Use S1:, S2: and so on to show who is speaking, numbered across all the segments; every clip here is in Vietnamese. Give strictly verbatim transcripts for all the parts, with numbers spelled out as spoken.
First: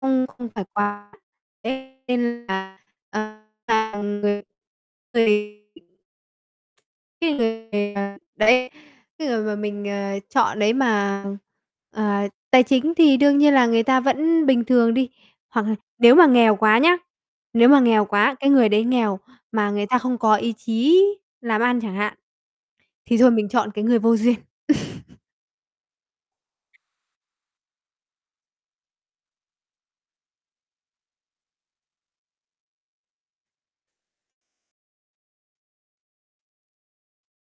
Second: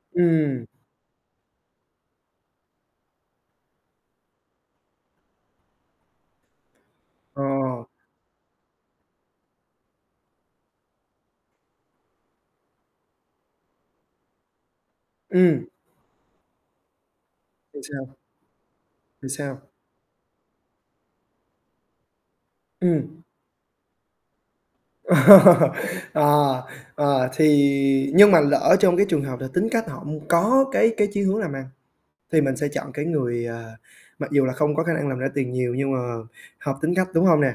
S1: Không không phải
S2: Ừm
S1: quá thế nên là, ờ, càng người thì cái
S2: Ồ.
S1: người, à, đấy, cái người mà mình, ờ, chọn đấy mà, ờ, tài chính thì đương nhiên là người ta vẫn bình thường đi, hoặc
S2: Ừm.
S1: là nếu mà nghèo quá nhá, nếu mà
S2: Thì
S1: nghèo
S2: sao?
S1: quá, cái người đấy nghèo,
S2: Thì sao?
S1: mà người ta không có ý chí làm ăn chẳng hạn, thì
S2: Ừm.
S1: thôi mình chọn cái người vô duyên.
S2: Ờ, ờ, thì nhưng mà lỡ trong cái trường hợp là tính cách họ m có cái cái chí hướng làm ăn, thì mình sẽ chọn cái người, ờ, mặc dù là không có khả năng làm ra tiền nhiều nhưng mà hợp tính cách, đúng hông nè?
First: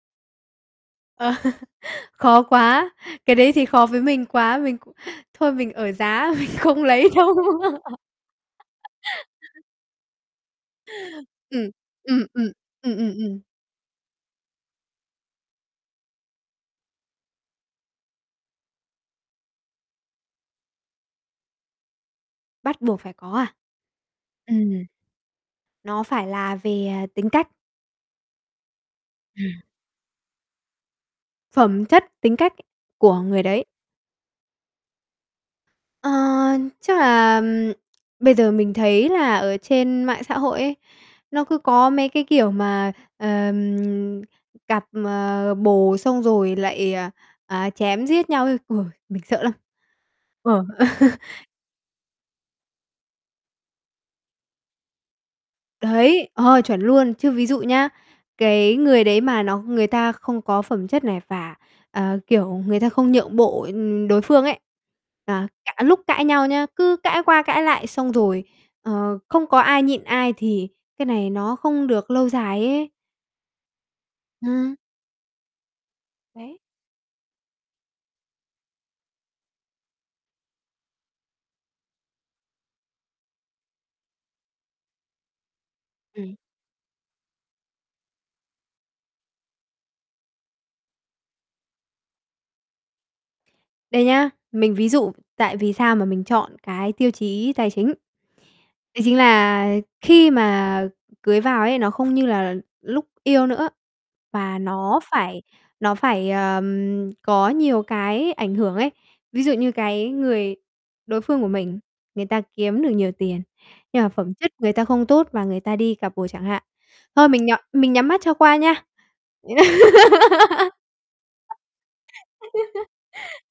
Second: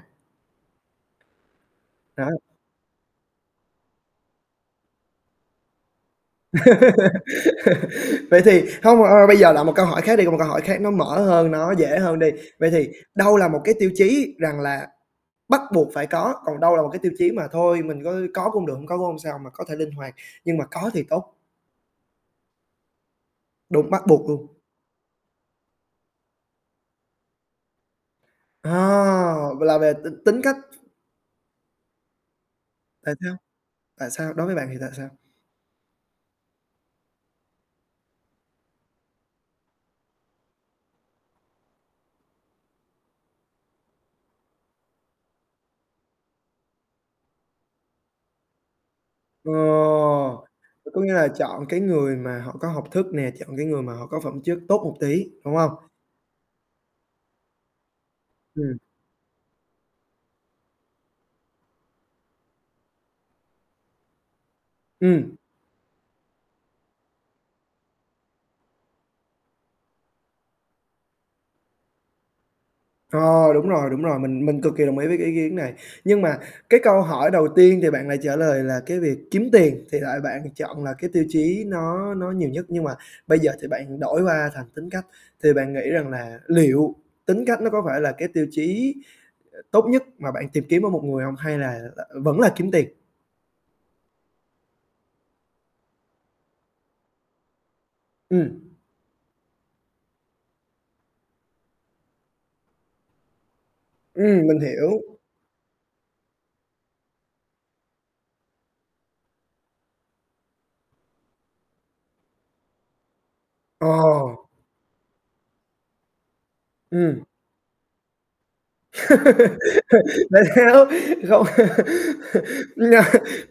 S1: Ờ,
S2: Rồi.
S1: khó quá, cái đấy thì khó với mình quá, mình cũng thôi mình ở giá, mình không lấy đâu.
S2: Vậy thì hông bạn ơi, bây giờ là một câu hỏi khác đi, còn một câu hỏi khác nó mở hơn,
S1: Ừm,
S2: nó dễ
S1: ừm,
S2: hơn đi.
S1: ừm.
S2: Vậy thì
S1: Ừm, ừm,
S2: đâu
S1: ừm.
S2: là một cái tiêu chí rằng là bắt buộc phải có, còn đâu là một cái tiêu chí mà thôi mình có có cũng được, hông có cũng hông sao, mà có thể linh hoạt, nhưng mà có thì tốt?
S1: Bắt buộc phải có à?
S2: Đúng, bắt buộc luôn.
S1: Ừm. Nó phải là về, à, tính cách.
S2: À,
S1: Ừm.
S2: là về t tính cách.
S1: Phẩm chất, tính cách
S2: Tại
S1: của
S2: sao?
S1: người đấy.
S2: Tại sao? Đối với bạn thì tại sao?
S1: Ờ, chắc là, ừm, bây giờ mình thấy là ở trên mạng xã hội ấy, nó cứ có mấy cái, kiểu, mà, ờm, cặp, ờ, bồ xong rồi lại, à, à, chém giết nhau ấy, uầy, mình sợ
S2: Ờ,
S1: lắm! Ờ.
S2: có nghĩa là chọn cái người mà họ có học thức nè, chọn cái người mà họ có phẩm chất tốt một tí, đúng hông?
S1: Đấy, ờ, chuẩn luôn. Chứ ví dụ nhá, cái
S2: Ừm.
S1: người đấy mà nó người ta không có phẩm chất này và, ờ, kiểu, người ta không nhượng bộ, ừm, đối phương ấy,
S2: Ừm.
S1: à, cả lúc cãi nhau nhá, cứ cãi qua cãi lại xong rồi, ờ, không có ai nhịn ai thì cái này nó không được lâu dài ấy.
S2: Ờ, đúng rồi, đúng rồi, mình mình cực
S1: Ừm.
S2: kỳ đồng ý với cái ý kiến này. Nhưng mà
S1: Đấy.
S2: cái câu hỏi đầu tiên thì bạn lại trả lời là cái việc kiếm tiền thì lại bạn chọn là cái tiêu chí nó nó nhiều nhất, nhưng mà bây giờ thì bạn đổi qua thành tính cách. Thì bạn nghĩ rằng
S1: Ừm.
S2: là liệu tính cách nó có phải là cái tiêu chí, ờ, tốt nhất mà bạn tìm kiếm ở một người hông hay là, ờ, vẫn là kiếm tiền?
S1: Đây nhá, mình ví dụ tại vì sao mà mình chọn cái tiêu chí tài chính.
S2: Ừm.
S1: Đấy chính là khi mà cưới vào ấy, nó không như là lúc yêu nữa,
S2: Ừm, mình
S1: và
S2: hiểu.
S1: nó phải nó phải, ờm, có nhiều cái ảnh hưởng ấy. Ví dụ như cái người đối phương của mình, người ta kiếm được nhiều tiền,
S2: Ờ.
S1: nhưng mà phẩm chất người ta không tốt và người ta đi cặp bồ chẳng hạn,
S2: Ừm.
S1: thôi mình nh mình nhắm mắt cho qua nha. Ý là
S2: Tại sao? Không. Nè,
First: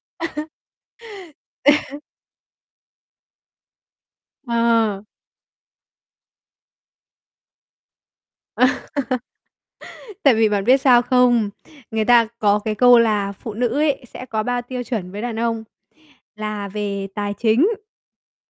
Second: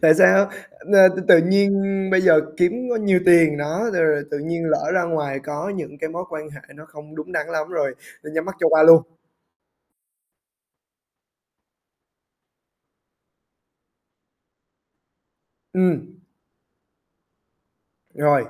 S2: tại sao? A, t tự nhiên bây giờ kiếm có nhiều tiền đó, rồi rồi tự nhiên lỡ
S1: Ờ.
S2: ra ngoài có những cái mối quan hệ nó không đúng đắn lắm rồi, nên nhắm mắt cho qua luôn?
S1: Tại vì bạn biết sao không? Người ta có cái câu là phụ nữ ấy, sẽ có ba tiêu chuẩn với đàn ông
S2: Ừm.
S1: là về tài chính.
S2: Rồi.